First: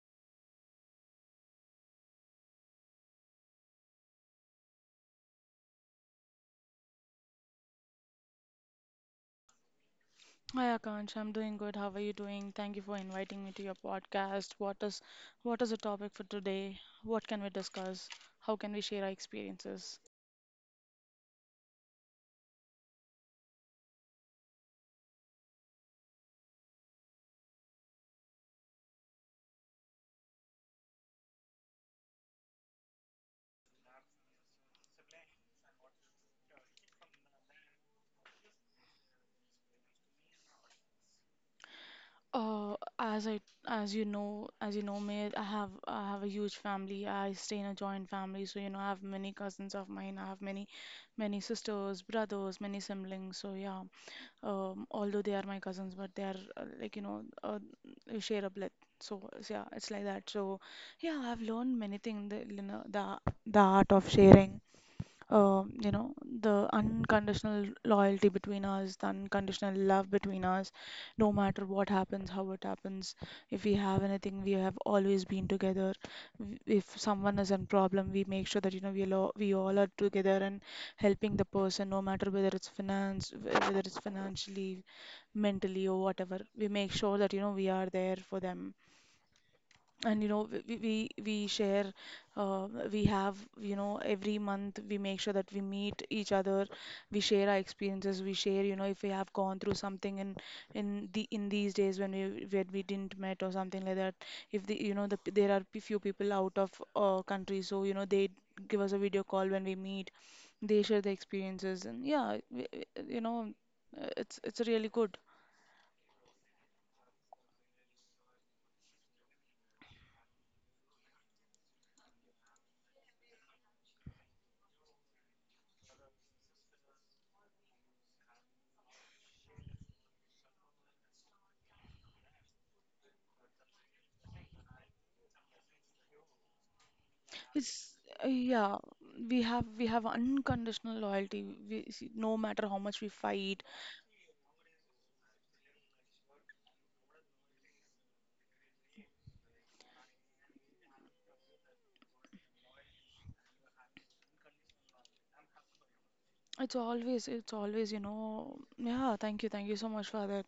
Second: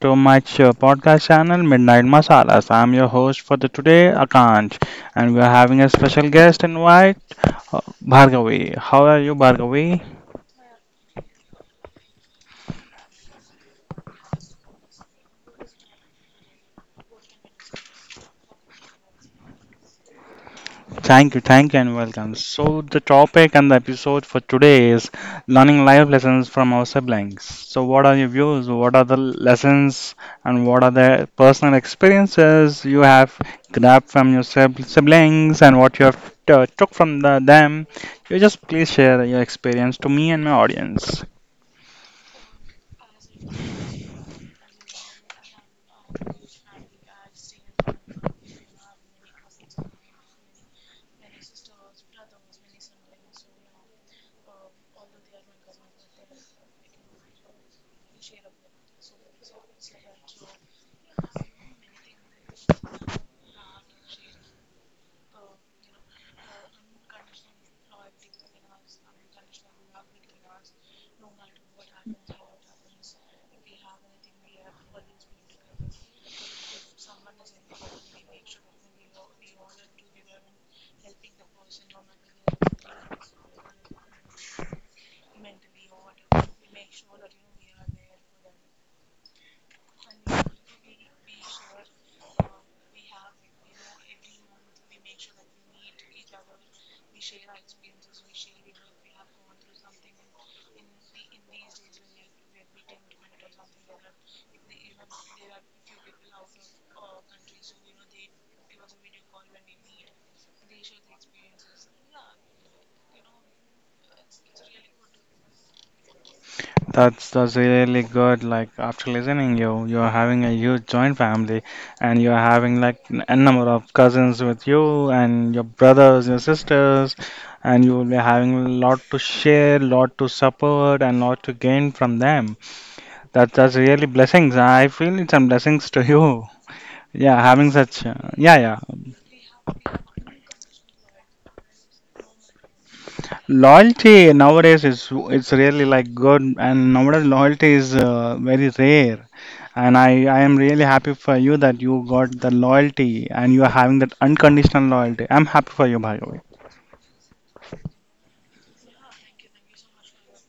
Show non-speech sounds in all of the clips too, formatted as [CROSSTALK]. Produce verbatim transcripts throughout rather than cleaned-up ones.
to my ch- podcast channel Midnight Masalas. I'm your host for the today, Akansh, and we are having a special guest invite, uh, Bhargavi. How are you, Bhargavi? Hi Akansh, I'm doing good. How are you doing? Thank you for inviting me to your podcast. What is what is the topic for today? What can we discuss? How can we share our experiences? Thank you, thank you, and welcome. So, the topic and the episode for today is learning life lessons from our siblings. So, what are your views? What are the lessons and what are the personal experiences you have grabbed from your sib- siblings and what you have t- took from the, them? You just please share your experience to me and my audience. Uh, as I as you know as you know me, I have I have a huge family. I stay in a joint family, so you know I have many cousins of mine. I have many many sisters, brothers, many siblings. So yeah, um, although they are my cousins, but they are uh, like, you know uh, we share a blood. So so yeah, it's like that. So yeah, I've learned many things. The, you know, the the art of sharing, um, you know, the unconditional loyalty between us, the unconditional love between us, no matter what happens, how it happens. If we have anything, we have always been together. W- If someone is in problem, we make sure that, you know, we all, we all are together and helping the person, no matter whether it's finance, whether it's financially, mentally, or whatever. We make sure that, you know, we are there for them. And you know we we we we share uh, we have, you know every month we make sure that we meet each other. We share our experiences. We share, you know if we have gone through something in in the in these days when we when we didn't met or something like that. If the you know the There are p- few people out of uh, country, so you know they give us a video call. When we meet, they share the experiences, and yeah, we, we- you know uh, it's it's really good. That's that's really good. Like after listening you, you're having a huge joint family and you're having like n- a number of cousins with you and your brothers, your sisters, and you will be having a lot to share, lot to support and lot to gain from them. That that's really blessings. I feel it's some blessings to you. Yeah, having It's such uh, uh, yeah, Yeah, yeah. we have we have unconditional loyalty. We see, no matter how much we fight. Loyalty nowadays is it's really like good and nowadays loyalty is uh, very rare. And I, I am really happy for you that you got the loyalty and you are having that unconditional loyalty. I'm happy for you, Bhargavi. It's always, it's always, you know, Yeah, thank you, thank you so much for that.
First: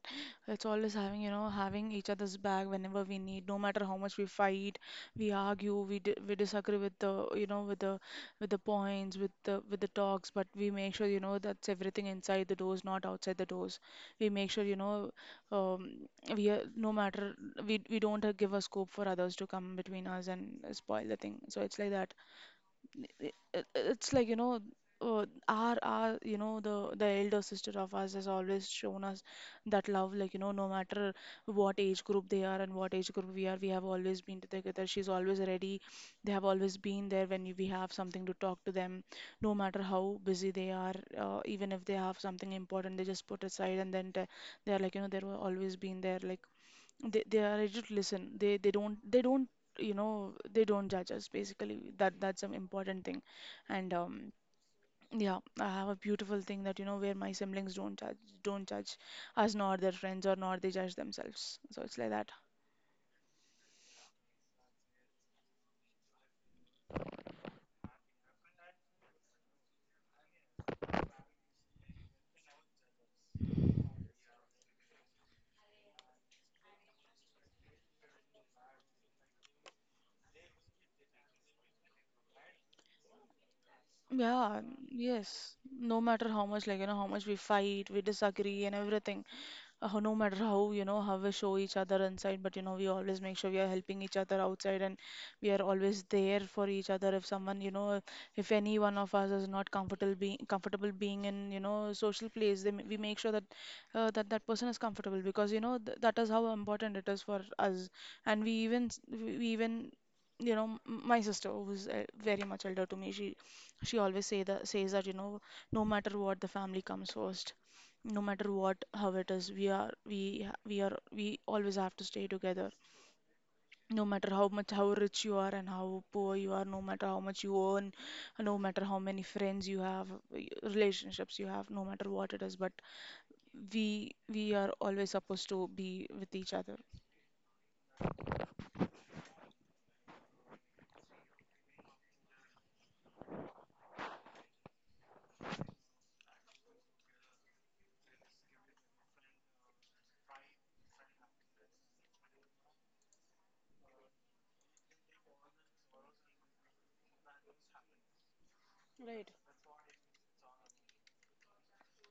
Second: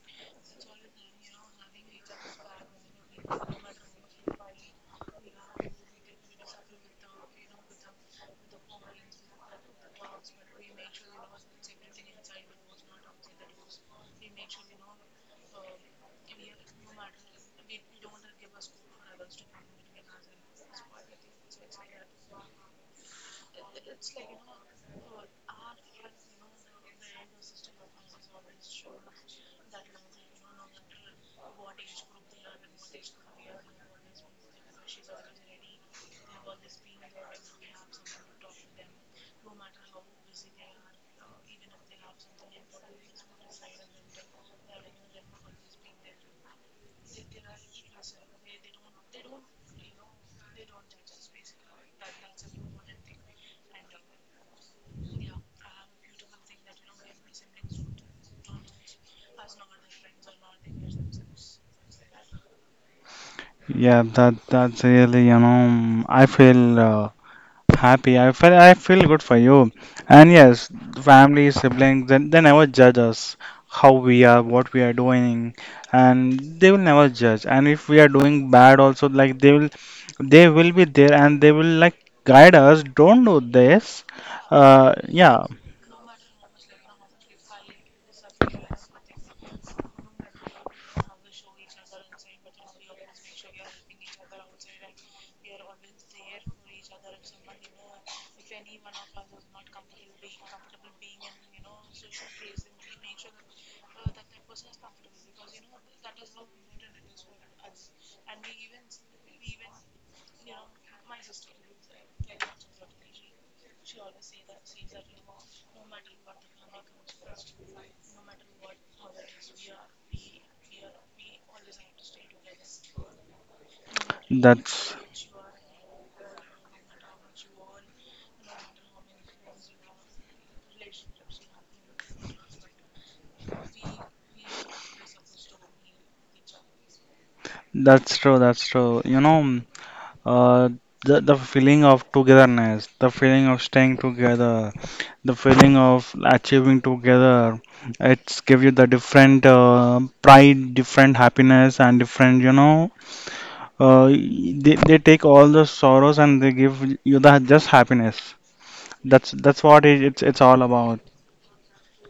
It's always having, you know, having each other's back whenever we need, no matter how much we fight, we argue, we di we disagree with the, you know, with the, with the points, with the, with the talks, but we make sure, you know, that's everything inside the doors, not outside the doors. We make sure, you know, um, we are, no matter, we we don't uh, give a scope for others to come between us and spoil the thing. So it's like that. It- it- it's like you know uh, our our, you know the the elder sister of us has always shown us that love, like you know no matter what age group they are and what age group we are, we have always been together. She's always ready. They have always been there when we have something to talk to them, no matter how busy they are. Uh, even if they have something important, they just put aside, and then t- they are, like you know they were always been there. like they they are ready to listen. They they don't they don't you know they don't, judge us basically. That that's an important thing. And um yeah, I have a beautiful thing that, you know where my siblings don't judge don't judge us, nor their friends, or nor they judge themselves. So it's like that. Yeah, that that's really you know I feel uh, happy. I feel I feel good for you. And yes, family, siblings, then they never judge us how we are, what we are doing, and they will never judge. And if we are doing bad, also like they will, they will be there and they will like guide us. Don't do this. Yeah, Uh, yeah, yes. No matter how much, like, you know, how much we fight, we disagree and everything. Uh, no matter how, you know, how we show each other inside, but, you know, we always make sure we are helping each other outside, and we are always there for each other. If someone, you know, If any one of us is not comfortable being comfortable being in, you know, social place, then we make sure that uh, that that person is comfortable, because, you know, th that is how important it is for us. And we even, s- we we even, you know, m- my sister who's uh, very much elder to me, she she always say that says that, you know no matter what, the family comes first. No matter what, how it is, we are we ha- we are we always have to stay together. No matter how much how that's rich you are and how poor you are, no matter how much you earn, no matter how many friends you have, y- relationships you have, no matter what it is, but we we are always supposed to be with each other. That's true, that's true. You know, mm, uh, the, the feeling of togetherness, the feeling of staying together, the feeling of achieving together, it's give you the different uh, pride, different happiness, and different, you know, uh, they, they take all the sorrows and they give you the just happiness. Right. That's that's what it, it's it's all about.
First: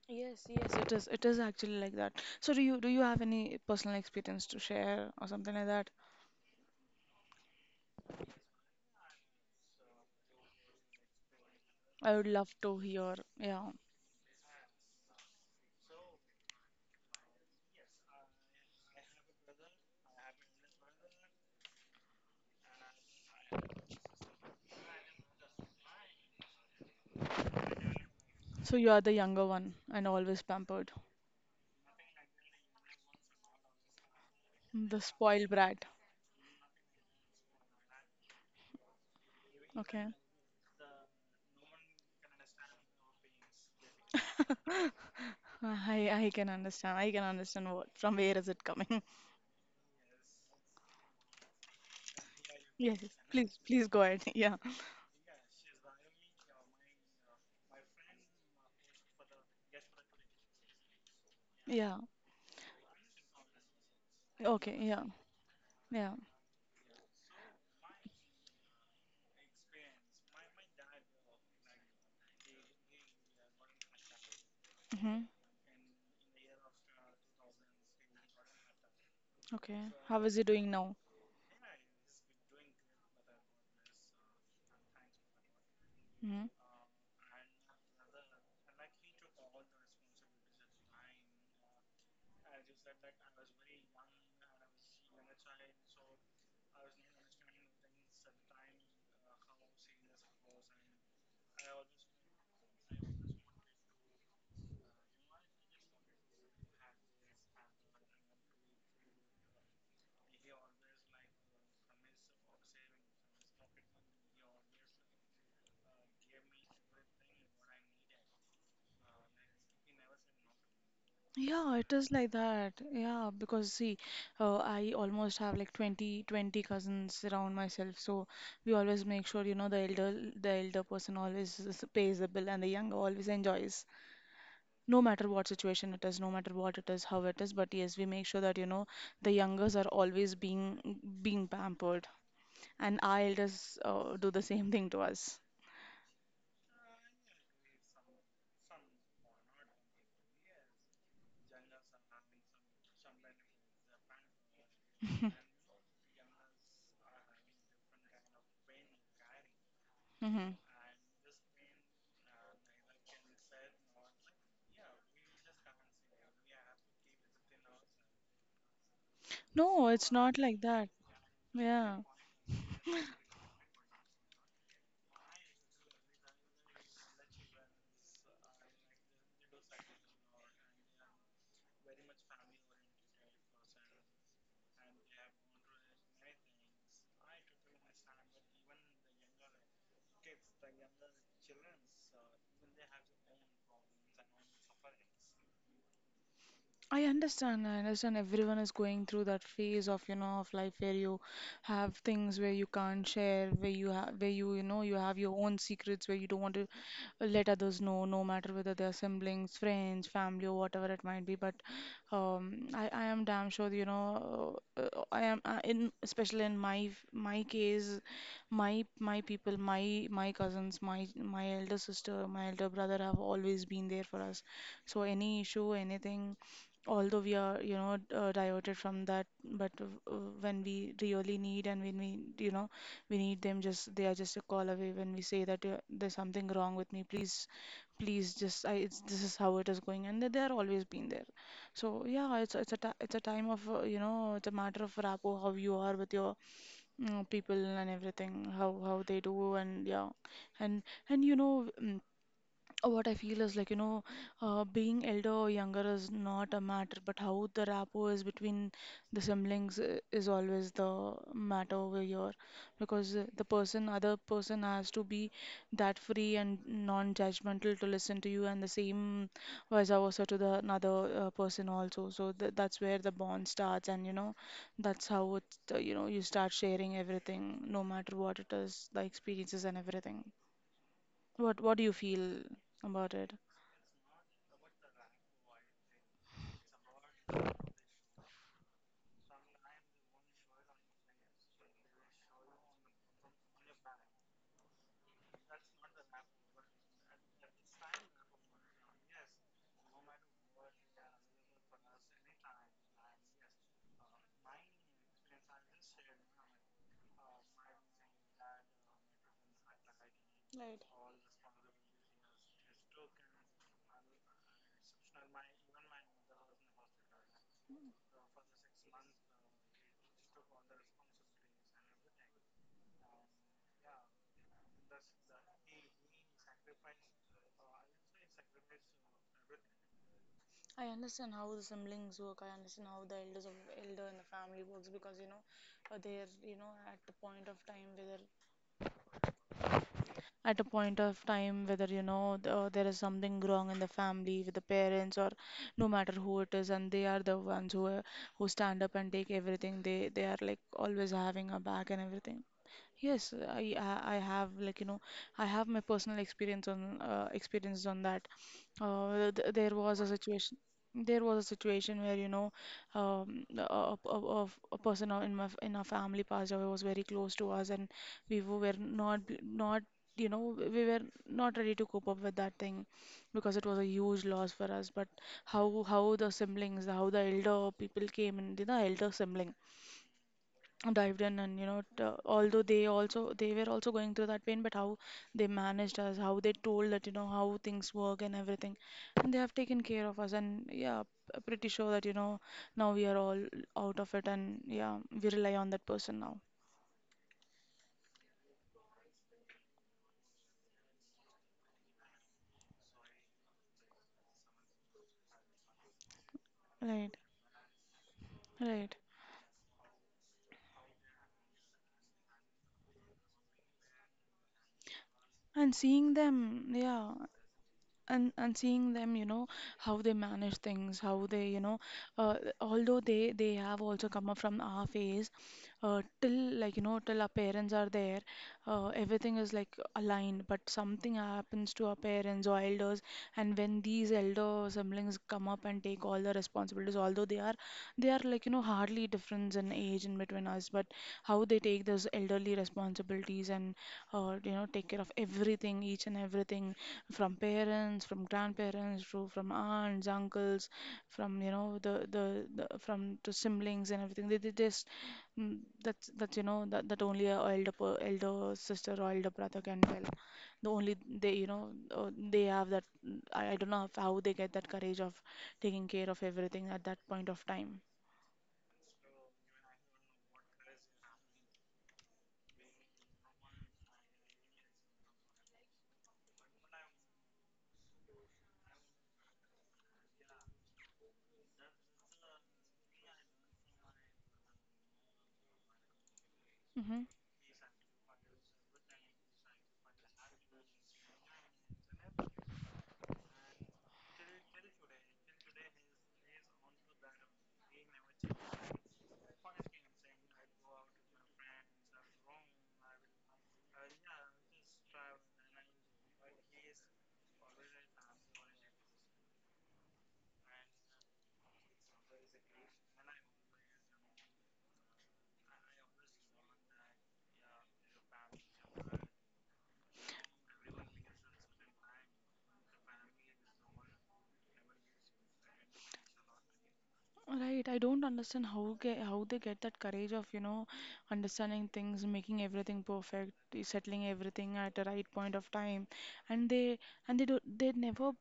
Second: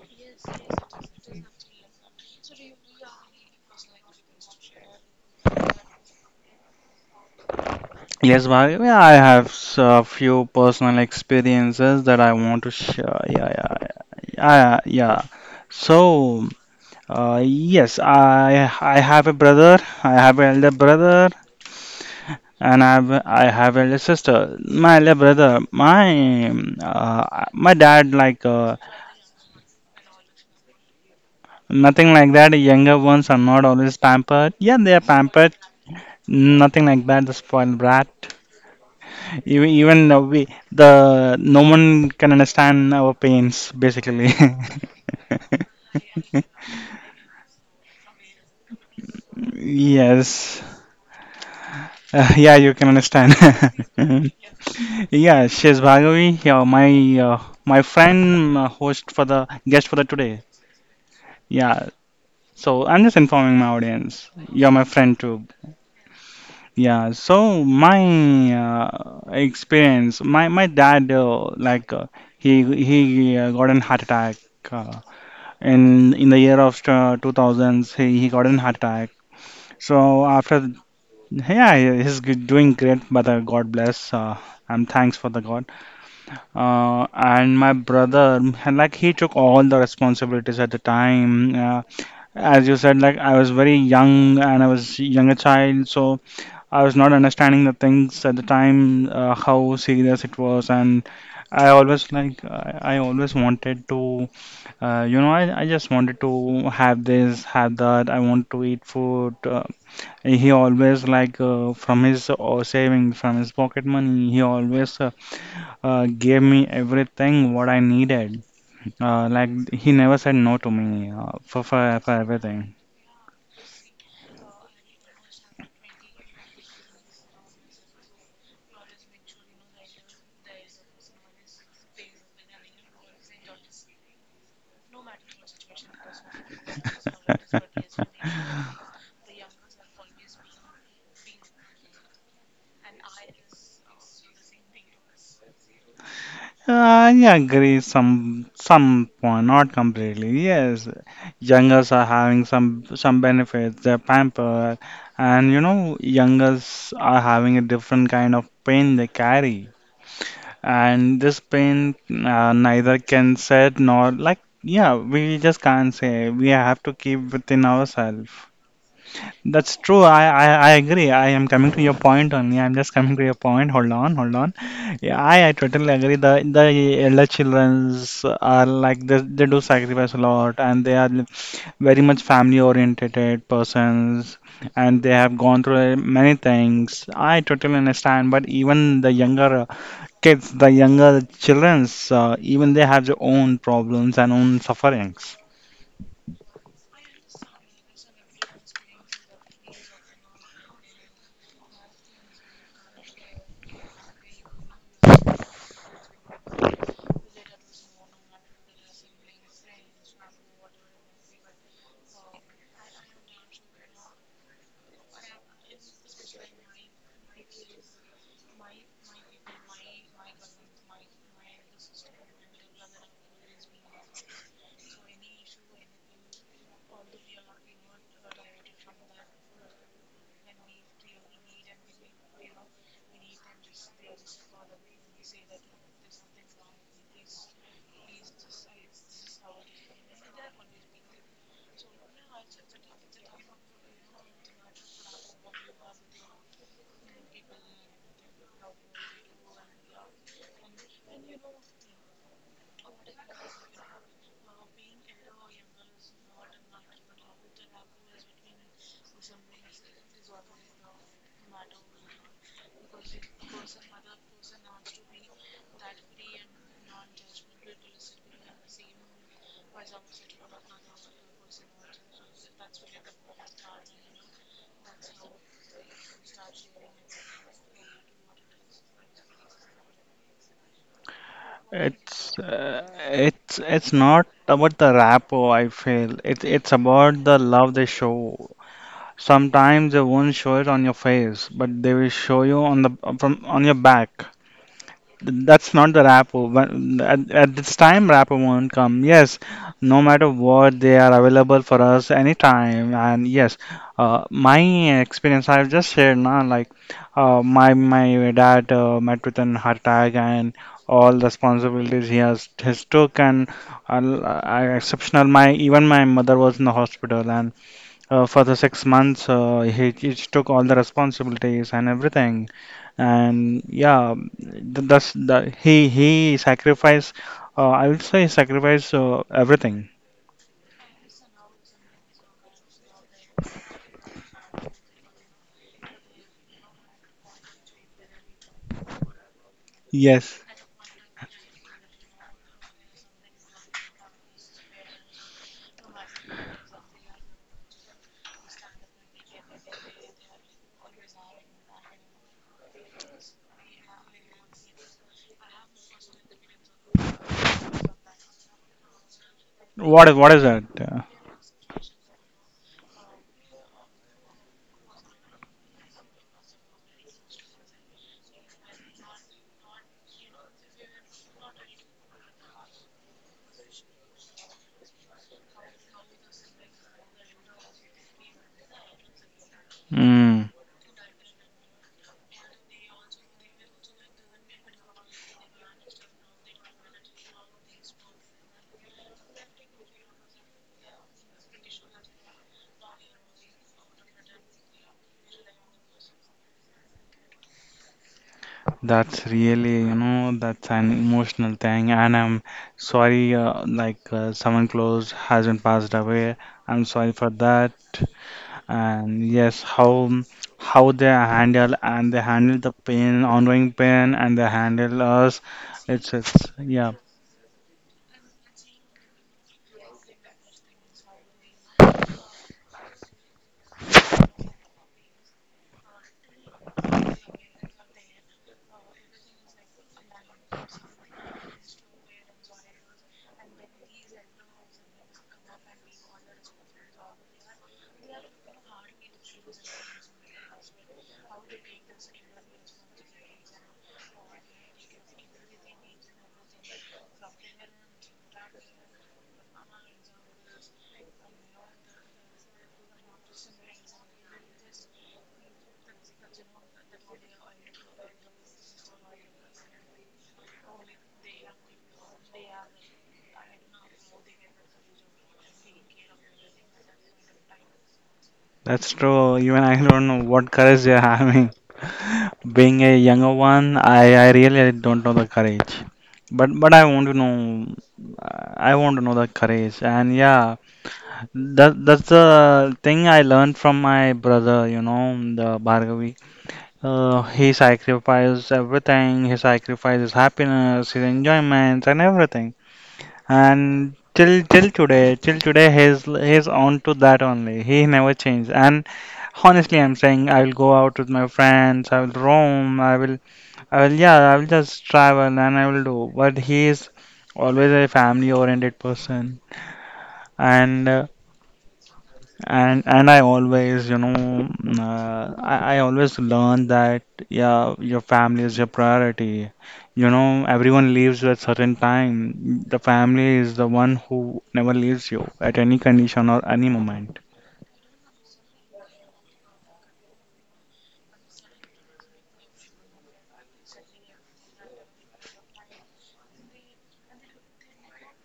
Yes, yes, it is it is actually like that. So do you do you have any personal experience to share or something like that? Yes, well, yeah, I have s- a few personal experiences I that would I love want to to hear. share. Yeah, Yeah. yeah, yeah, yeah. yeah. So. Uh, yes, I I have a brother. I have an elder brother, and I have I have elder sister. My elder brother, my uh, my dad like uh, So you are the younger one and always pampered. nothing like that. The Younger ones are not always pampered. Yeah, they are The spoiled pampered. brat. Nothing like that. The spoiled brat. Even Okay. even uh, we the no one can understand our pains basically. [LAUGHS] [LAUGHS] I I can understand. I can understand what, from where is it coming. [LAUGHS] Yes, Uh, yeah, you can Yes, yes. understand. please please go ahead. [LAUGHS] Yeah. [LAUGHS] Yeah, she's Bhargavi, yeah, my uh, my friend, uh, host for the guest for the today. Yeah, Yeah. so I'm just informing my audience. You're Okay. my Yeah. friend too. Yeah. Yeah, so my uh, experience, my my dad, uh, like uh, he he uh, got an heart attack uh, Hmm. in in the year of uh, two thousands. He he got an heart attack. Okay. So How is he after doing now? Yeah, he's g- doing great, brother. God bless. Uh, and thanks for the God. Hmm? Uh, and my brother, like he took all the responsibilities at the time. Uh, as you said, like I was very young and I was younger child, so I was not understanding the things at the time, uh, how serious it was, and I always like I, I always wanted to, uh, you know, I, I just wanted to have this, have that. I want to eat food. Uh, he always like uh, from his uh, saving, from his pocket money, he always uh, uh, gave me everything what I needed. Uh, like he never said no to me uh, for, Yeah, it for for is like everything. that. Yeah, because see, uh, I almost have like twenty, twenty cousins around myself. So we always make sure, you know, the elder, the elder person always s- pays the bill, and the younger always enjoys. No matter what situation it is, no matter what it is, how it is. But yes, [LAUGHS] we make sure that, you know, the youngers are always being being pampered. And our elders uh, do the same thing to us. I agree some some point, not completely. Yes, youngers are having some some benefits. They're pampered, and you know, youngers are having a different kind of pain they carry. Hmm. And this pain, uh, neither can said nor like, yeah, we just can't say. We have to keep within ourselves. That's No, true. it's I, not I, like I that. agree. I am coming to your Yeah. point only. I'm just coming to your point. Hold on, hold on. Yeah, I, I totally agree. The the elder childrens are like they, they do sacrifice a lot, and they are very much family oriented persons, and they have gone through many things. I totally understand. But even the younger kids, the younger childrens, uh, even they have their own problems and own sufferings. I understand. I understand everyone is going through that phase of, you know, of life where you have things, where you can't share, where you have, where you, you know, you have your own secrets, where you don't want let others know, no matter whether they are siblings, friends, family, or whatever it might be. But um, I, I am damn sure, you know, uh, I am, uh, in especially in my my case, my my people, my my cousins, my my elder sister, my elder brother have always been there for us. So any issue, anything, although we are, you know, uh, diverted from that, but uh, uh, when we really need, and when we, you know, we need them, just they are just a call away. When we say that uh, there's something wrong with me, please, please, just I, it's, this is how it is going, and they they are always been there. So yeah, it's it's a ti it's a time of, uh, you know, it's a matter of rapport, how you are with your mm, people and everything, how how they do, and yeah. and and you know. Mm, what I feel is like, you know, uh, being elder or younger is not a matter, but how the rapport is between the siblings i- is always the matter over here. Because uh, the person, other person has to be that free and non-judgmental to listen to you, and the same vice versa to the another uh, person also. So th that's where the bond starts, and, you know, that's how it, uh, you know, you start sharing everything, no matter what it is, the experiences and everything. What what do you It's feel uh, about it? it's it's not about the rapport, I feel. It's it's about the love they show. Sometimes they won't show it on your face, but they will show you on the from on your back. That's not the wrapper. When- At, at this time, wrapper won't come. Yes, no matter what, they are available for us anytime. And yes, uh, my experience I've just shared now, like uh, my my dad uh, met with an heart attack and all the responsibilities he has his took and uh, I- exceptional. My even my mother was in the hospital and uh, for the six months uh, he, he took all the responsibilities and everything and yeah th- that's the he he sacrificed uh, I would say sacrifice uh, everything I understand how the siblings work. I understand how the elders of elder in the family works, because, you know uh, they're, you know at the point of time whether Yes. at a point of time, whether you know th- uh, there is something wrong in the family with the parents, or no matter who it is, and they are the ones who are, who stand up and take everything. They they are like always having a back and everything. Yes, I I I have, like you know I have my personal experience on uh, experiences on that. Uh, th There was a what is what is situation. that Uh, There was a situation where, you know, um, a, a, a, a person in my, in our family passed away, was very close to us, and we w- were not, not, you know, we were not ready to cope up with that thing, because it was a huge loss for us. But how, how the siblings, how the elder people came in, the elder sibling mm, dived in, and you know t- although they also they were also going through that pain. But how they managed us, how they told that you know how things work and everything, and they have taken care of us. And yeah, p- pretty sure that you know now we are all out of it, and yeah, we rely on that person now. that's really you know that's an emotional thing and I'm sorry uh, like uh, someone close hasn't passed away I'm sorry Right. for that Right. and yes how how they handle and they handle the pain ongoing pain and they handle us And seeing it's it's them, yeah yeah. And and seeing them, you know, how they manage things, how they, you know uh, although they they have also come up from our phase. Uh, till, like, you know till our parents are there, uh, everything is, like, aligned. But something happens to our parents or elders, and when these elder siblings come up and take all the responsibilities, although they are they are, like, you know hardly difference in age in between us. But how they take those elderly responsibilities and, uh, you know take care of everything, each and everything, from parents, from grandparents, to from aunts, uncles, from, you know the the, the from to siblings and everything. They, they just, mm, that's that's you know that that only a elder per- elder sister or elder brother can tell. The only they you know uh, they have that. I, I don't know how they get that courage of taking care of everything at that point of time. That's true. Even I don't know what courage they are having. Being a younger one, I, I really don't know the courage. But but I want to know. uh, I want to know the courage. And yeah, that that's the thing I learned from my brother. You know, the Bhargavi. Hmm. Uh, he sacrificed everything. He sacrificed his happiness, his enjoyments, and everything. And till till today, till today, he's he's on to that only. He never changed. And Honestly, I'm saying I will go out with my friends, I will roam, I will, I will, yeah, I will just travel and I will do. But he is always a family-oriented person, and uh, and and I always, you know, mm, uh, I, I always learn that yeah, your family is your priority. You know, everyone leaves you at certain time. The family is the one who never leaves you at any condition or any moment. Right, I don't understand how ge how they get that courage of, you know, understanding things, making everything perfect, eh, settling everything at the right point of time, and they and they do. They never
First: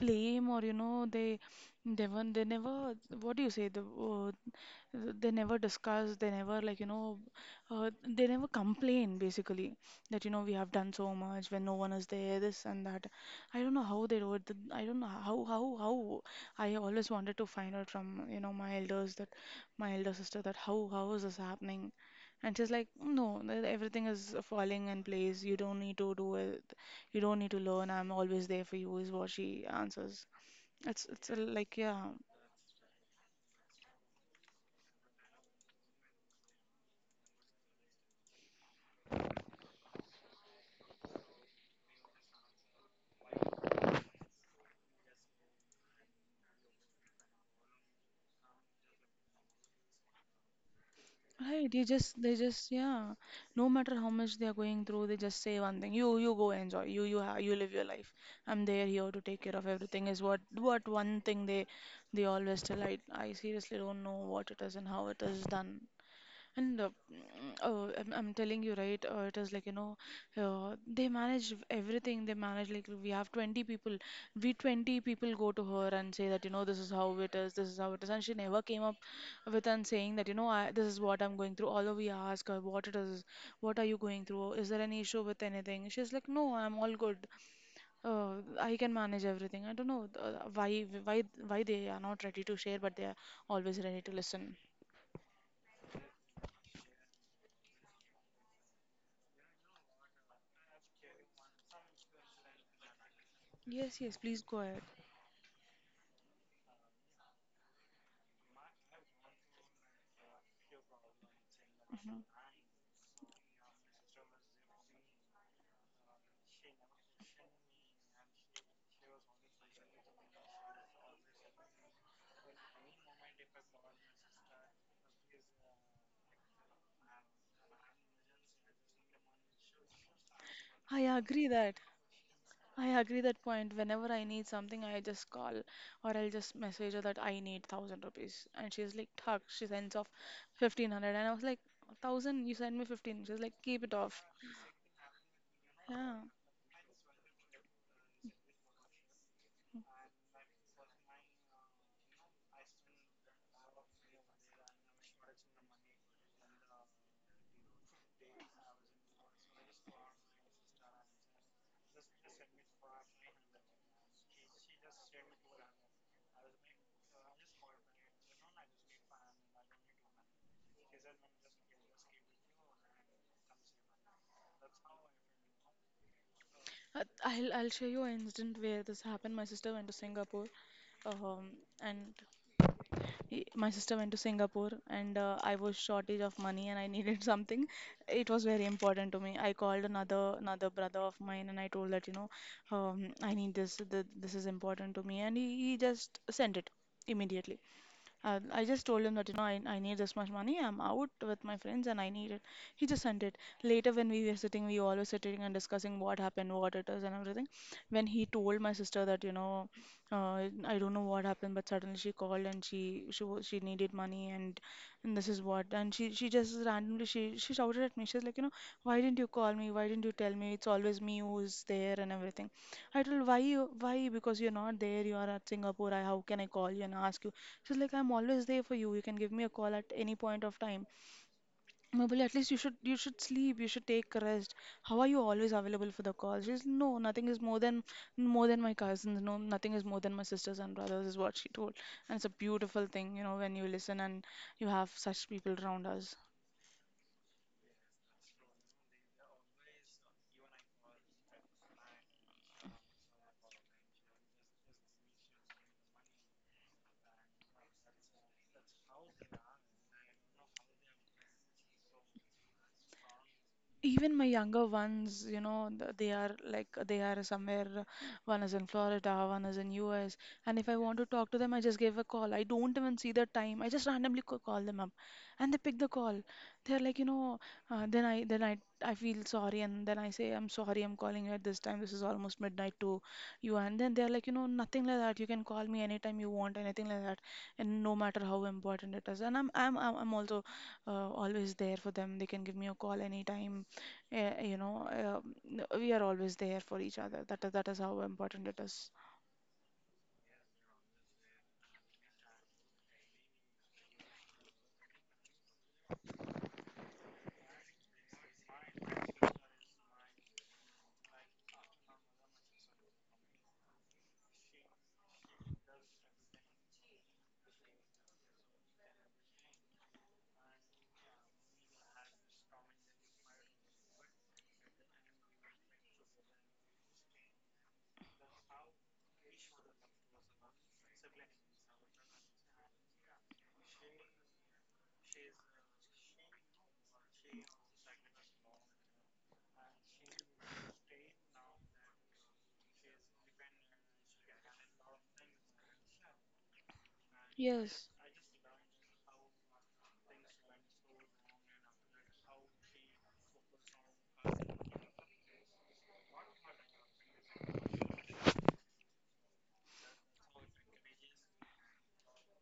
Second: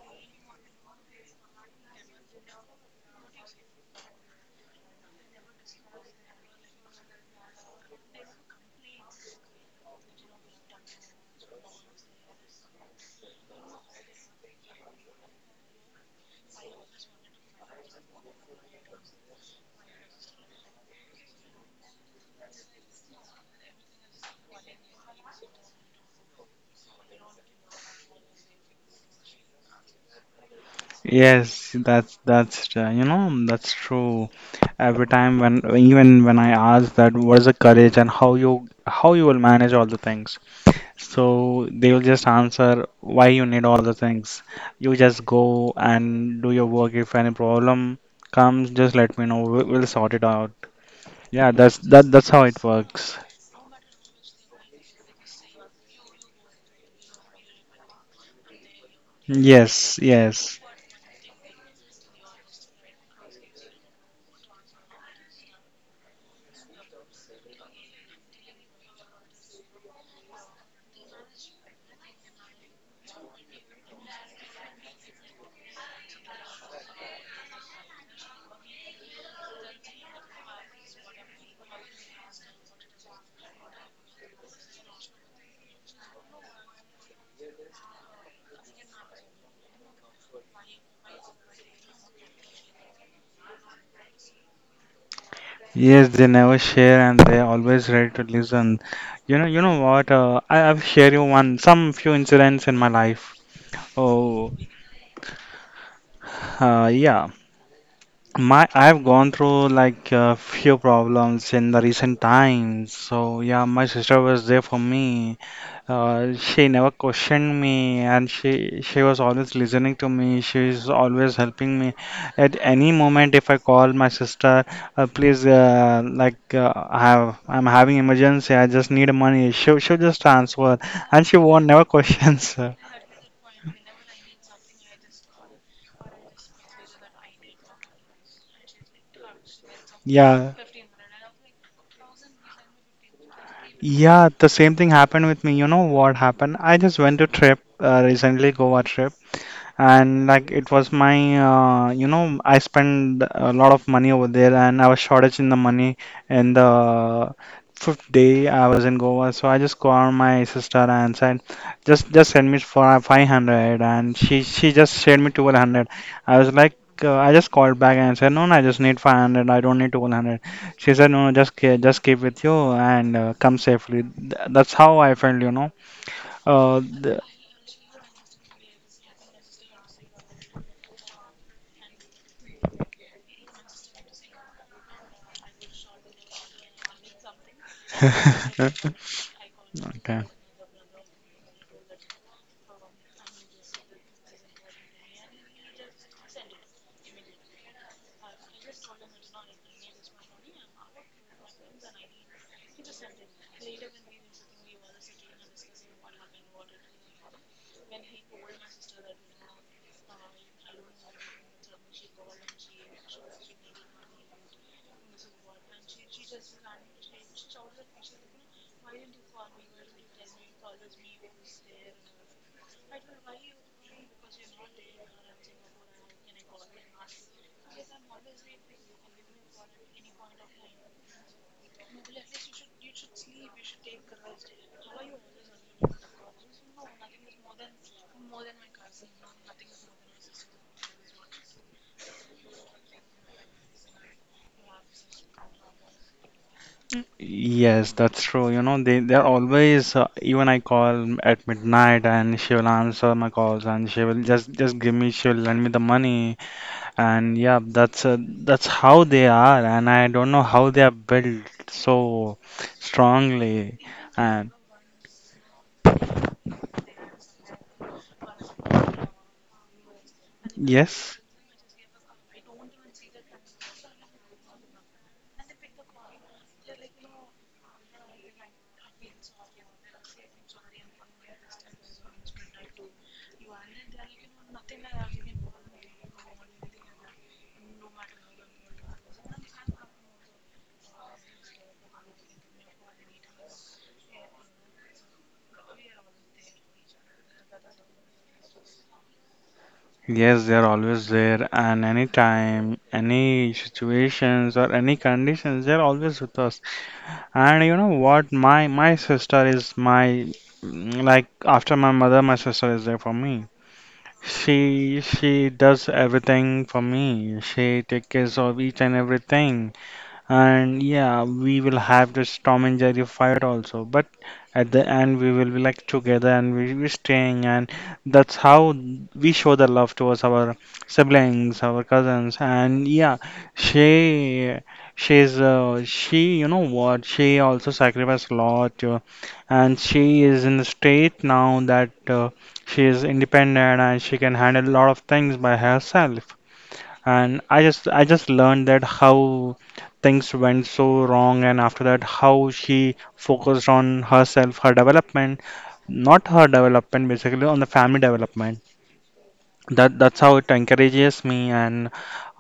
blame, or you know they never they never what do you say, the uh, they never discuss, they never like you know uh, they never complain, basically, that you know we have done so much when no one is there, this and that. I don't know how they do it. th- I don't know, how how how. I always wanted to find out from, you know my elders, that my elder sister, that how how is this happening. And she's like, no, th- everything is falling in place, you don't need to do it, you don't need to learn, I'm always there for you, is what she answers. It's it's a- Yes, like, yeah. that's that's uh, you know that's true. Every time when even when I ask that what is the courage and how you how you will manage all the things, so they will just answer why you need all the things. You just go and do your work. If any problem comes, just let me know. We'll, we'll sort it out. Yeah, Right, that's they that just that's they how it just yeah. works. No matter how much they are going through, they just say one thing. You you go enjoy. You you ha you live your life. I'm there, here to take care of Yes, everything, is what yes. what one thing they they always tell. I I seriously don't know what it is and how it is done. And uh, mm, oh, I'm, I'm telling you, right? Uh, it is, like, you know, uh, they manage everything. They manage, like, we have twenty people. We twenty people go to her and say that, you know, this is how it is, this is how it is. And she never came up with and saying that, you know, I, this is what I'm going through. Although we ask her, what it is, what are you going through? Is there any issue with anything? She's like, no, I'm all good. Uh, I can manage everything. I don't know uh, why, why, why they are not ready to share, but they are always ready to listen. Yes, they never share and they always ready to listen. You know, you know what? Uh, I, I'll share you one, some few incidents in my life. Yes, yes, please Oh, go ahead. uh, yeah. My, I've gone through like a few problems in the recent times. So yeah, my sister was there for me. Uh, she never questioned me, and she she was always listening to me. She is always helping me. At any moment, if I call my sister, uh, please, uh, like uh, I have I'm having emergency. I just need money. She she just transfer, I and she agree won't that. never questions. [LAUGHS] I agree that point. Whenever I need something, I just call, or I'll just message her that I need thousand rupees. And she's like, Thug. She sends off Yeah, fifteen hundred. And I was like, thousand, you send me fifteen. She's like, keep it off. yeah. The same thing happened with me. You know what Yeah. happened? I just went to trip uh, recently, Goa trip. And like it was my uh, you know I spent a lot of money over there and I was shortage in the money and the fifth day I was in Goa so I just called my sister and said just just send me for five hundred and she she just sent me twelve hundred I was like uh, I just called back and said no no I just need five hundred I don't need twelve hundred she said no no, just ke- just keep with you and uh, come safely Th- that's how I felt you know uh, Uh, I'll I'll show you an incident where this happened. My sister went to Singapore, um, and he- my sister went to Singapore, and uh, I was shortage of money and I needed [LAUGHS] something. It was very the- important to me. I called another [LAUGHS] [LAUGHS] another brother of mine and I told that, you know, um, I need this. Th this is important to me, and he, he just sent it immediately. Uh, I just told him that, you know, I, I need this much money. I'm out with my friends and I need it. He just sent it. Later, when we were sitting, we all were sitting and discussing what happened, what it is, and everything. When he told my sister that, you know, uh, I don't know what happened, but suddenly she called and she she wa- she needed money, and and this is what. And she she just randomly she she shouted at me. She's like, you know, why didn't you call me? Why didn't you tell me? It's always me who's there and everything. I told, why you why? Because you're not there. You are at Singapore. I, how can I call you and ask you? She's like, I'm always there for you. You can give me a call at any point of time. Mobile, at least you should you should sleep. You should take a rest. How are you always available for the call? She's, no, nothing is more than more than my cousins. No, nothing is more than my sisters and brothers, is what she told. And it's a beautiful thing, you know, when you listen and you have such people around us. Yes, that's true. You know, they they're always uh, even I call at midnight and she will answer my calls and she will just just give me she'll lend me the money and yeah, that's uh, that's how they are and I don't know how they are built so strongly. Even my And younger ones, you know, th- they are, like, they are somewhere. uh, One is in Florida, one is in U S. And if I want to yes, talk to them, I just give a call. I don't even see the time. I just randomly ca- call them up, and they pick the call. They're like, you know, uh, then I then I I feel sorry, and then I say, I'm sorry, I'm calling you at this time, this is almost midnight to you. And then they're like, you know, nothing like that. You can call me anytime you want, anything like that, and no matter how important it is. And I'm I'm I'm I'm also uh, always there for them. They can give me a call anytime, uh, you know, um, we are always there for each other. That that is how important it is. yes, they're always there and anytime, any situations or any conditions, they're always with us. And you know what? My my sister is my like after my mother, my sister is there for me. She she does everything for me. She takes care of each and everything, and yeah, we will have this Tom and Jerry fight also, but at the end we will be like together and we will be staying, and that's how we show the love towards our siblings, our cousins, and yeah. she she's uh, she, you know what, she also sacrificed a lot, uh, and she is in the state now that, uh, she is independent and she can handle a lot of things by herself. And I Yes. just I just learned that how things went so wrong, and after that how she focused on herself, her development, not her development, basically on the family development. That that's how it encourages me. And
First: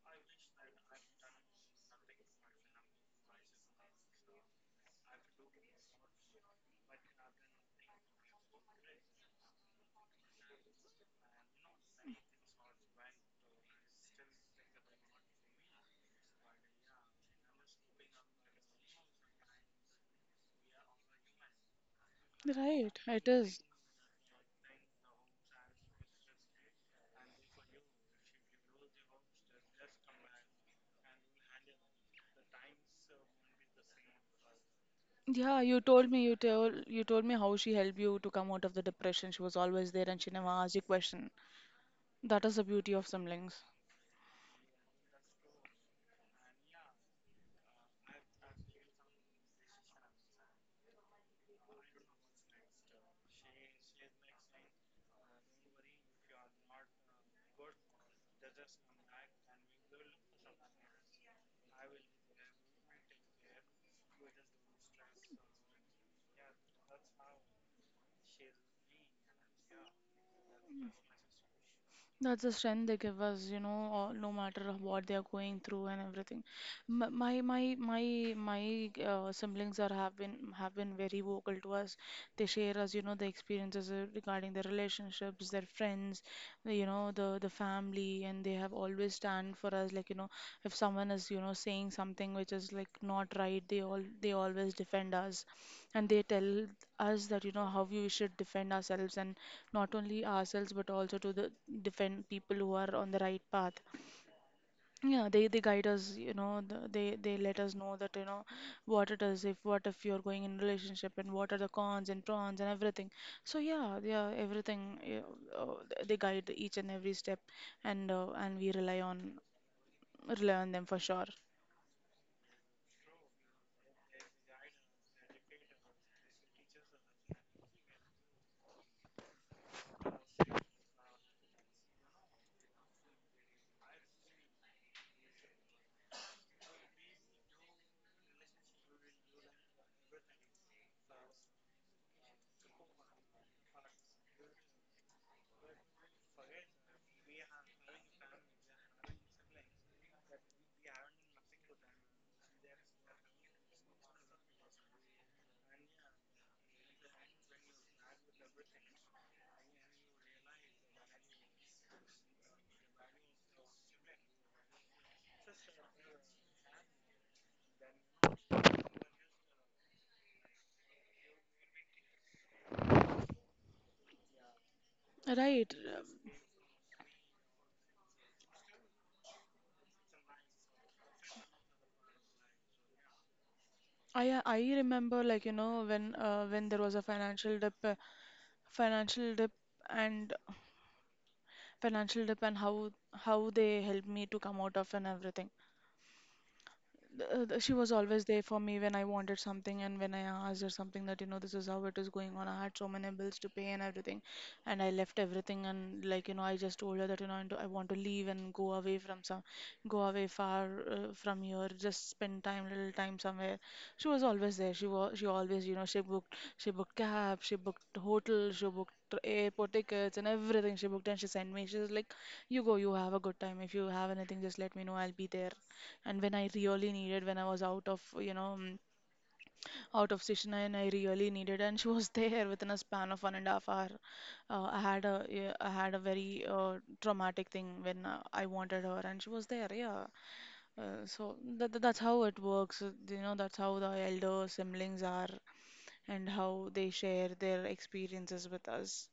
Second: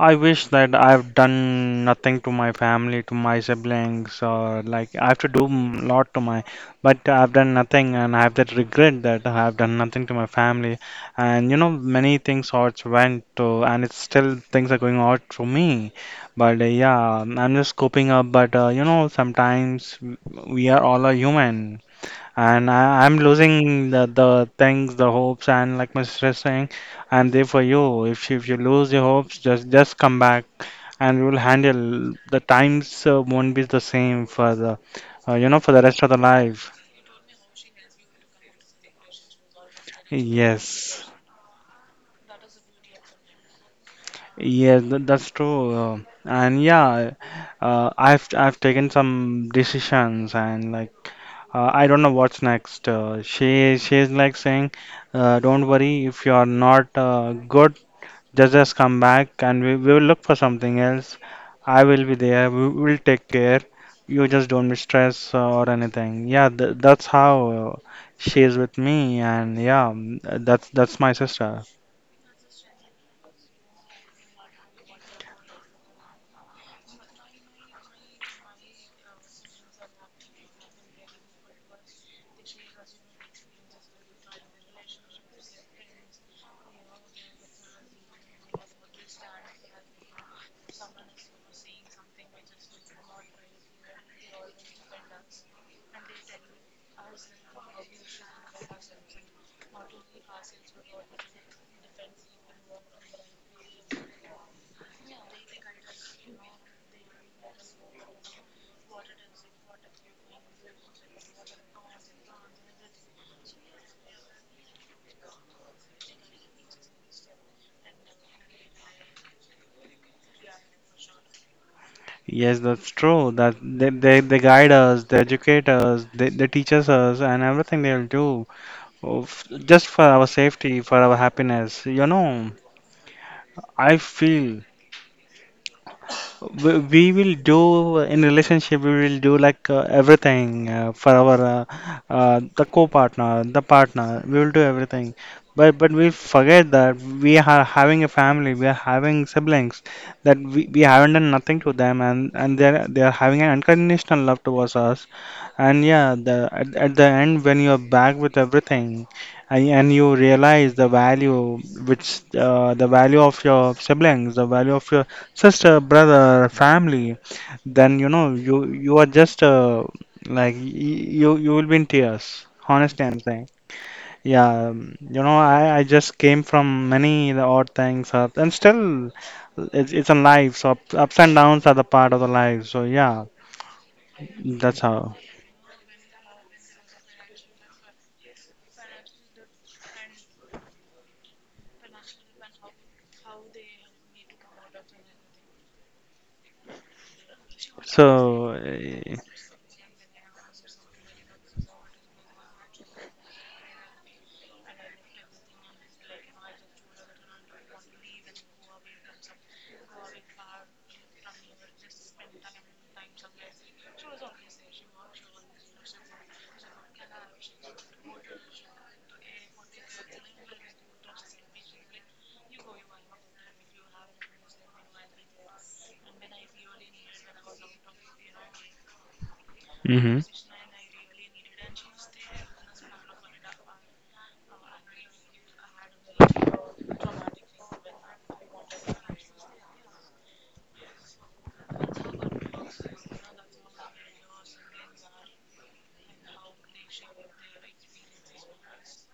I wish that I've done nothing to my family, to my siblings, or like I have to do a lot to my, but I've done nothing, and I have that regret that I have done nothing to my family. And you know, many things odds went to, and it's still things are going out to me. But uh, yeah, I'm just coping up, but uh, you know, sometimes we are all a human. And Right, I, I'm it is. losing the, the things, the hopes, and like Mister is saying, I'm there for you. If you, if you lose your hopes, just just come back, and we will handle. The times uh, won't be the same for the, uh, you know, Yeah, for you the rest told of the me you life. told you told me how she helped you to come out of the depression. She was always there and she never asked you Yes, question. That is the beauty of siblings. yes, tha- that's true. Uh, and yeah, uh, I've I've taken some decisions, and like, uh, I don't know what's next. Uh, she she's like saying, uh, don't worry if you are not uh, good. Just just come back, and we, we will look for something else. I will be there. We will take care. You just don't be stressed or anything. Yeah, th that's how uh, she is with me, and yeah, mm, that's that's my sister. That's the strength they give us, you know, or no matter what they are going through and everything. M- My my my my uh, siblings are have been have been very vocal to us. They share us, you know, the experiences, uh, regarding their relationships, their friends, the- you know, the the family, and they have always stand for us. Like, you know, if someone is, you know saying something which is, like, not right, they all they always defend us, and they tell us that, you know how we should defend ourselves and not only ourselves but also to, the defend people who are on the right path. Yeah, they they guide us, you know, the, they they let us know that, you know, what it is, if what if you're going in relationship and what are the cons and pros and everything. So yeah, yeah, everything, yeah, uh, th- they guide each and every step, and uh, and we rely on rely on them for sure. Yes, that's true. That they, they, they guide us, they educate us, they, they teach us us, and everything they'll do, of- just for our safety, for our happiness. You know, I feel we will do in relationship, we will do like uh, everything uh, for our uh, uh, the co-partner the partner. We will do everything, but but we forget that we are having a family, we are having siblings, that we, we haven't done nothing to them, and and they're they are having an unconditional love towards us. And yeah, the at, at the end, when you're back with everything, and, and you realize the value, which uh, the value of your siblings, the value of your sister, brother, family, then you know you you are just uh, like y- you you will be in tears. Honestly, I'm saying. Yeah, um, you know, Right. I, I um, just came from many the odd things, uh, and still, it's it's a life. So up, ups and downs are the part of the life. So yeah, I I that's how. remember, like, you know, when uh, when there was a financial dip, uh, financial dip and financial dip, and how how they helped me to come out of and everything. Uh, th- she was always there So, for me when I wanted something and when I asked her something that, you know, this is how it is going on. I had so many bills to pay and everything, and I left everything, and, like, you know, I just told her that, you know, I do- I want to leave and go away from some, go away far uh, from here, just spend time, little time somewhere. She was always there. She was, she always, you know, she booked, she booked cab, she booked hotel, she booked tr- airport tickets, and everything she booked, and she sent me. She was like, you go, you have a good time. If you have anything, just let me know, I'll be there. And when I really needed, when I was out of, you know mm, out mm-hmm. of session, and I really needed, and she was [LAUGHS] there within a span of one and a half hour. Uh, I had a, yeah, I had a very uh, traumatic thing when uh, I wanted her and she was there. Yeah, uh, so that that's how it works. uh, You know that's how the elder siblings are and how they share their experiences with us.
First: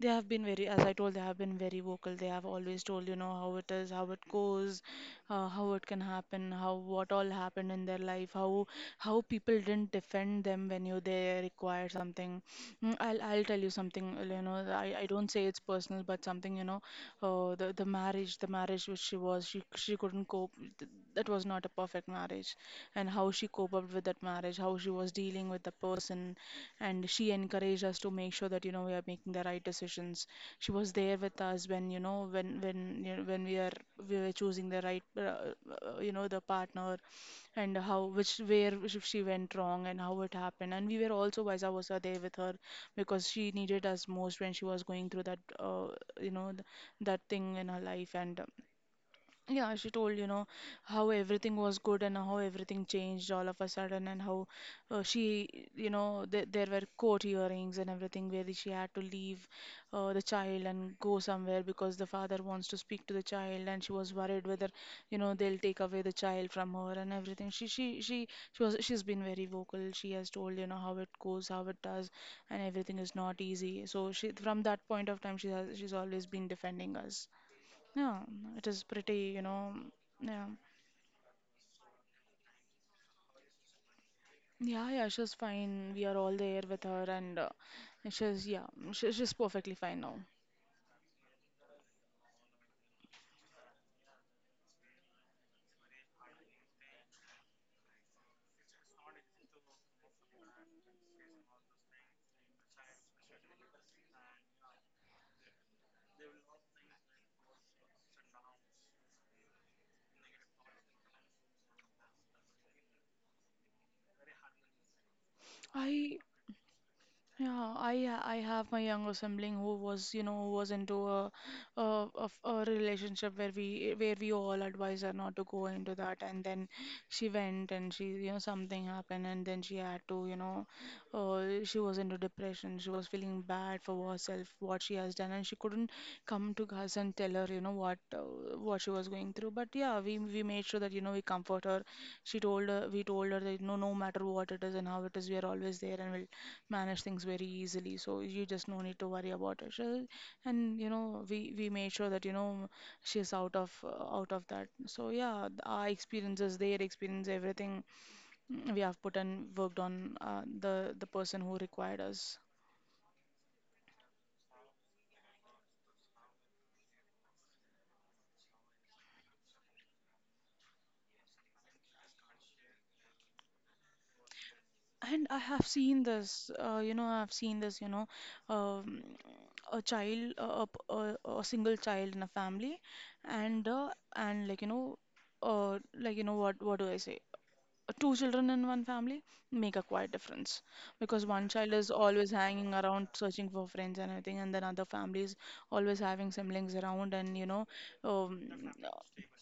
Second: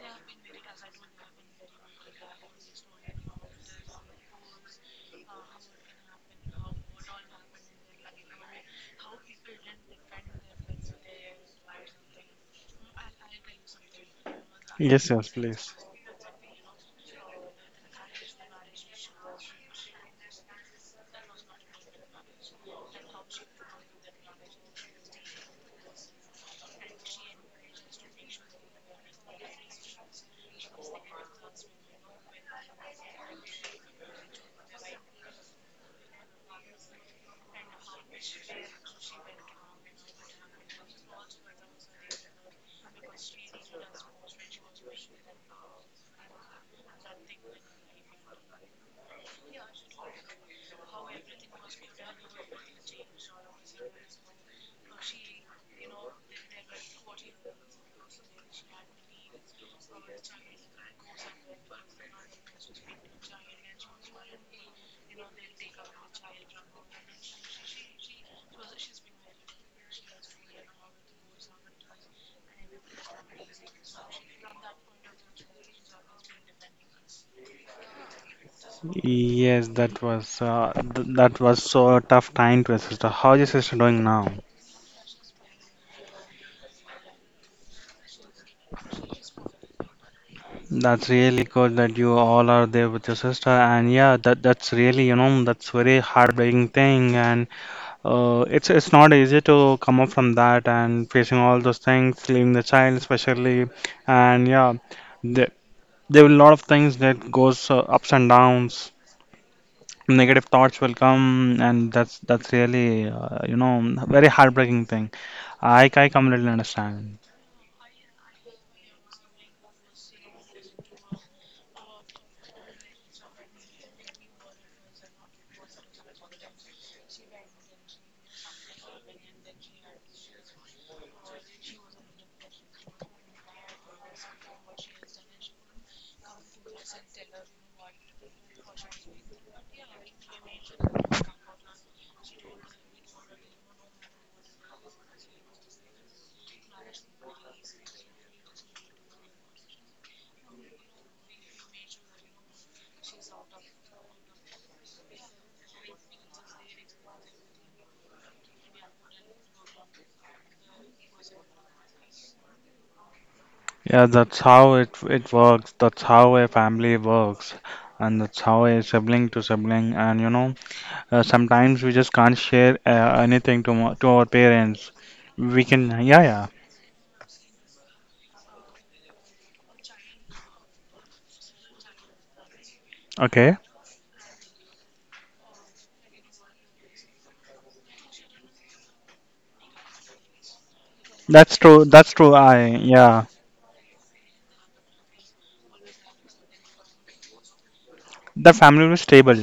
They have been very, as I told, they have been very vocal. They have always told, you know, how it is, how it goes, uh, how it can happen, how what all happened in their life, how how people didn't defend them when you they require something. Mm, I'll I'll tell you something, you know, I, I Yes, yes, don't say it's please. personal, but something, you know, uh, the the marriage, the marriage which she was, she she couldn't cope. th- That was not a perfect marriage, and how she coped up with that marriage, how she was dealing with the person, and she encouraged us to make sure that you know we are making the right decisions. She was there with us when you know when when you know, when we are we were choosing the right uh, uh, you know the partner, and how which where which she went wrong and how it happened, and we were also vice versa there with her because she needed us most when she was going through that, uh, you know th- that thing in her life. And uh, yeah, she told, you know, how everything was good and how everything changed all of a sudden, and how uh, she, you know, th there were court hearings and everything where she had to leave uh, the child and go somewhere because the father wants to speak to the child, and she was worried whether, you know, they'll take away the child from her and everything. She, she, she, she was, she's been very vocal. She has told, you know, how it goes, how it does, and everything is not easy. So she, from that point of time, she has, she's always been defending us. Yeah, it is pretty, you Yes, know. that was Yeah, uh, th that was so tough time to your sister. How's your sister doing now? yeah, yeah. She's fine. We are all there with her, and uh, she's yeah, she, she's perfectly fine now. That's really good that you all are there with your sister, and yeah, that that's really, you know, that's very heartbreaking thing. And uh, it's it's not easy to come up from that and facing all those things, leaving the child especially, and yeah, there there will a lot of things that goes uh, ups and downs. Negative thoughts will come, and that's that's really, uh, you know, very heartbreaking thing. I I I completely understand. Yeah, I ha- I have my younger sibling who was you know who was into a a, a f- a relationship where we where we all advised her not to go into that, and then she went and she you know something happened, and then she had to you know uh, she was into depression. She was feeling bad for herself, what she has done, and she couldn't come to us and tell her, you know, what uh, what she was going through. But yeah, we we made sure that you know we comfort her. She told her, we told her that no, no matter what it is and how it is, we are always there, and we'll manage things very easily. So you just no need to worry about it. She'll- And you know, we we made sure that you know she is out of uh, out of that. So yeah, th- our experiences, their experience, everything. Mm, we have put and worked on uh, the the person who required us. Yeah, that's how it it works. That's how a family works, and that's how a sibling to sibling. And you know, uh, sometimes we just can't share uh, anything to mo- to our parents. And I We have can, seen yeah, yeah. this, uh, you know I've seen this you know um, a child, a a a a single child in a family, Okay, and uh, and like you know uh, like you know what what do I say. Uh, two children in one family make a quite difference, because one that's child true. is That's always true. I hanging around yeah, searching for friends and everything, and then other families always having siblings around and you know um, the family was stable.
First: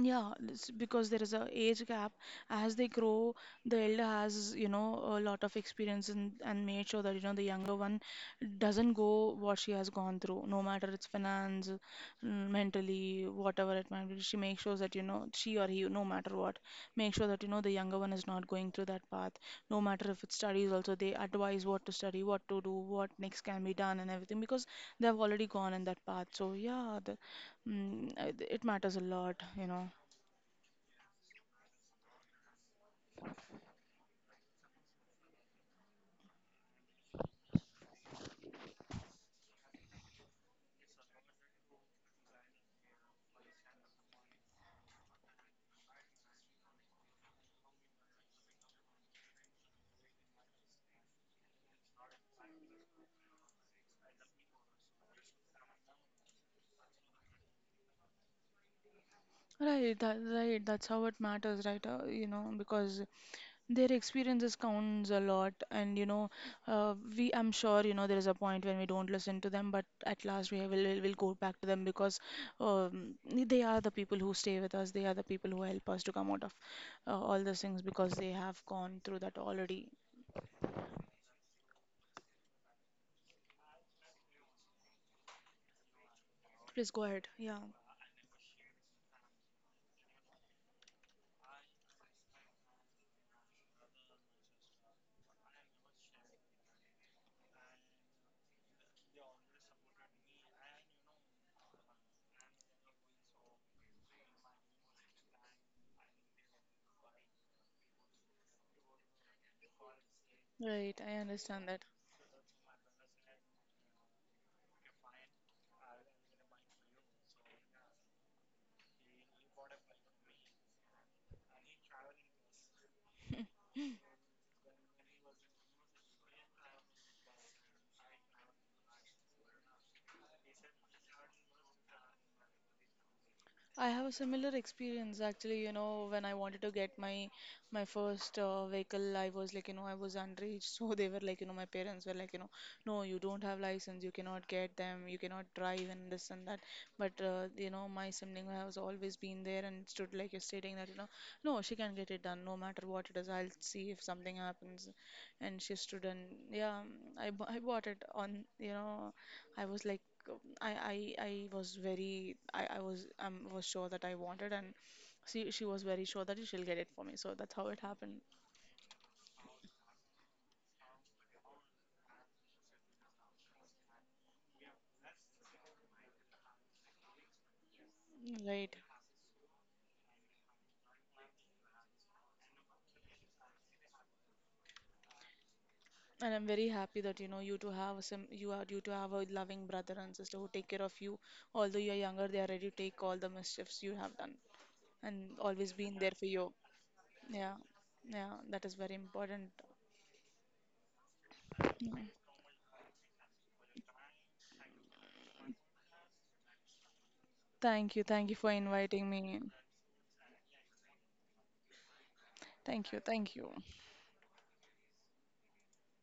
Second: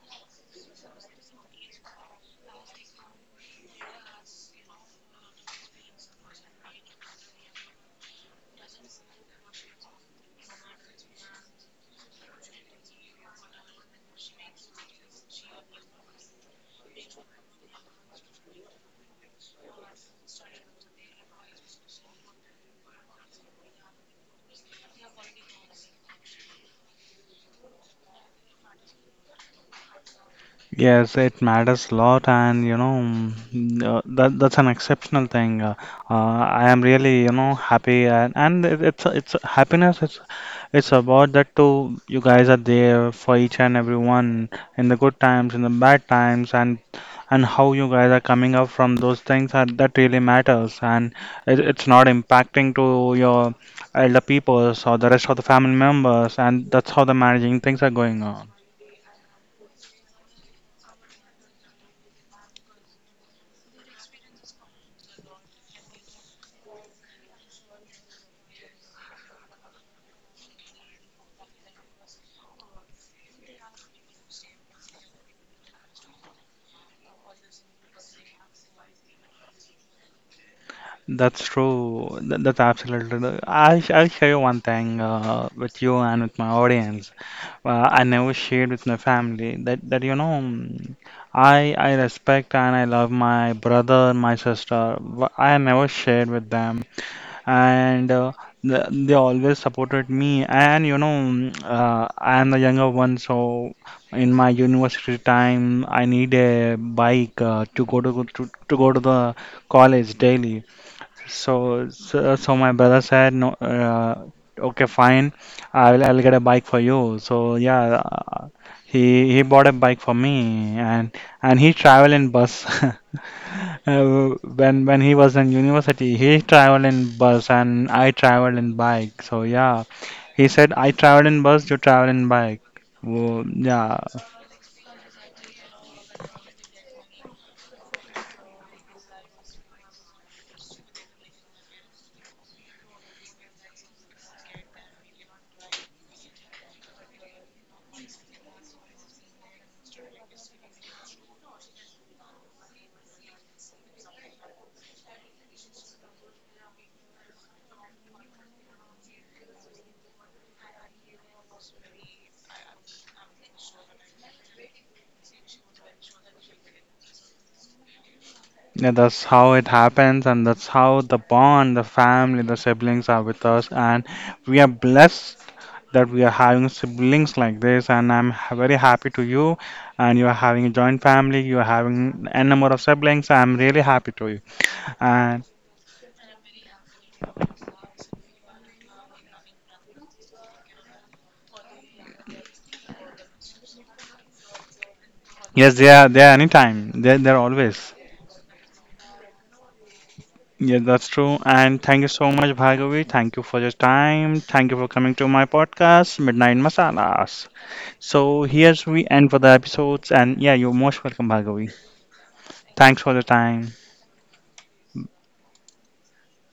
yeah, this- because there is a age gap. As they grow, the elder has, you know, a lot of experience, and, and made sure that, you know, the younger one doesn't go what she has gone through, no matter it's finance, mm, mentally, whatever it might be. She makes sure that, you know, she or he, no matter what, make sure that, you know, the younger one is not going through that path. No matter if it studies also, they advise what to study, what to do, what next can be done and everything, because they have already gone in that path. So yeah, the, mm, uh, it matters a lot, you know. Yes, it matters a lot, and you know, mm, uh, that that's an exceptional thing. Uh, uh, I am really, you know, happy, and and it, it's it's happiness. It's It's about that too. You guys are there for each and every one in the good times, in the bad times, and and how you guys are coming up from those things are, that really matters. And it, it's not impacting to your elder peoples or the rest of the family members. And that's how the managing things are going on. Right, that, right. That's how it matters, right? Uh, you know, because their experiences counts a lot, and you know, uh, we. I'm sure you know there is a point when we don't listen to them, but at last we will will will go back to them because um, they are the people who stay with us. They are the people who help us to come out of uh, all those things because they have gone through that already. That's true. That, that's absolutely. I'll I'll share you one thing uh, with you and with my Please go audience. ahead. Yeah, Uh, I never shared with my family that that you know, mm, I I respect and I love my brother and my sister, but I never shared with them. And uh, they, they always supported me. And you know, mm, uh, I am the younger one, so in my university time I need a bike uh, to go to, to to go to the college daily. right. I understand. So, so, so my brother said, no, uh, okay, fine, I'll, I'll get a bike for you. So yeah, uh, he he bought a bike for me, and and he travel in bus. [LAUGHS] Uh, when when he was in university, he traveled in bus, and I traveled in bike. So yeah, he said I travel in bus, you travel in bike. Well, I yeah, have a similar experience actually, you know, when I wanted to get my my first uh, vehicle. I was like, you know, I was underage, [LAUGHS] so they were like, you know, my parents were like, you know, no, you don't have license, you cannot get them, you cannot drive and this and that. But uh, you know, my sibling has always been there and stood like you're stating that, you know, no, she can get it done, no matter what it is, I'll see if something happens. And she stood, and yeah, I bu- I bought it on, you know, I was like, um, I, I, I was very, I, I was, um, was sure that I wanted, and she, she was very sure that she'll get it for me. So that's how it happened, yeah, that's how it happens, and that's how the bond, the family, the siblings are with us, and we are blessed that we are having siblings like this, and I'm ha- very right? happy to you. And you are having a joint family, you are having n number of siblings, so I'm really happy to you. And And I'm very happy that you know you to have some, you are you to have a loving brother and sister who take care of you. Although you're younger, they are ready to take all the mischiefs you have done, and always yes, they been are, there they for are you. anytime. They are they're Yeah, always. yeah, that is very important. Yeah, that's true. And thank you Yeah. so much, Bhargavi. Thank you for your time. Thank you for coming to my podcast, Midnight Masalas. Thank you, thank you So for here's we inviting end me. for the episodes. And yeah, you're most welcome, Bhargavi. Thank you, Thanks for the thank you. time.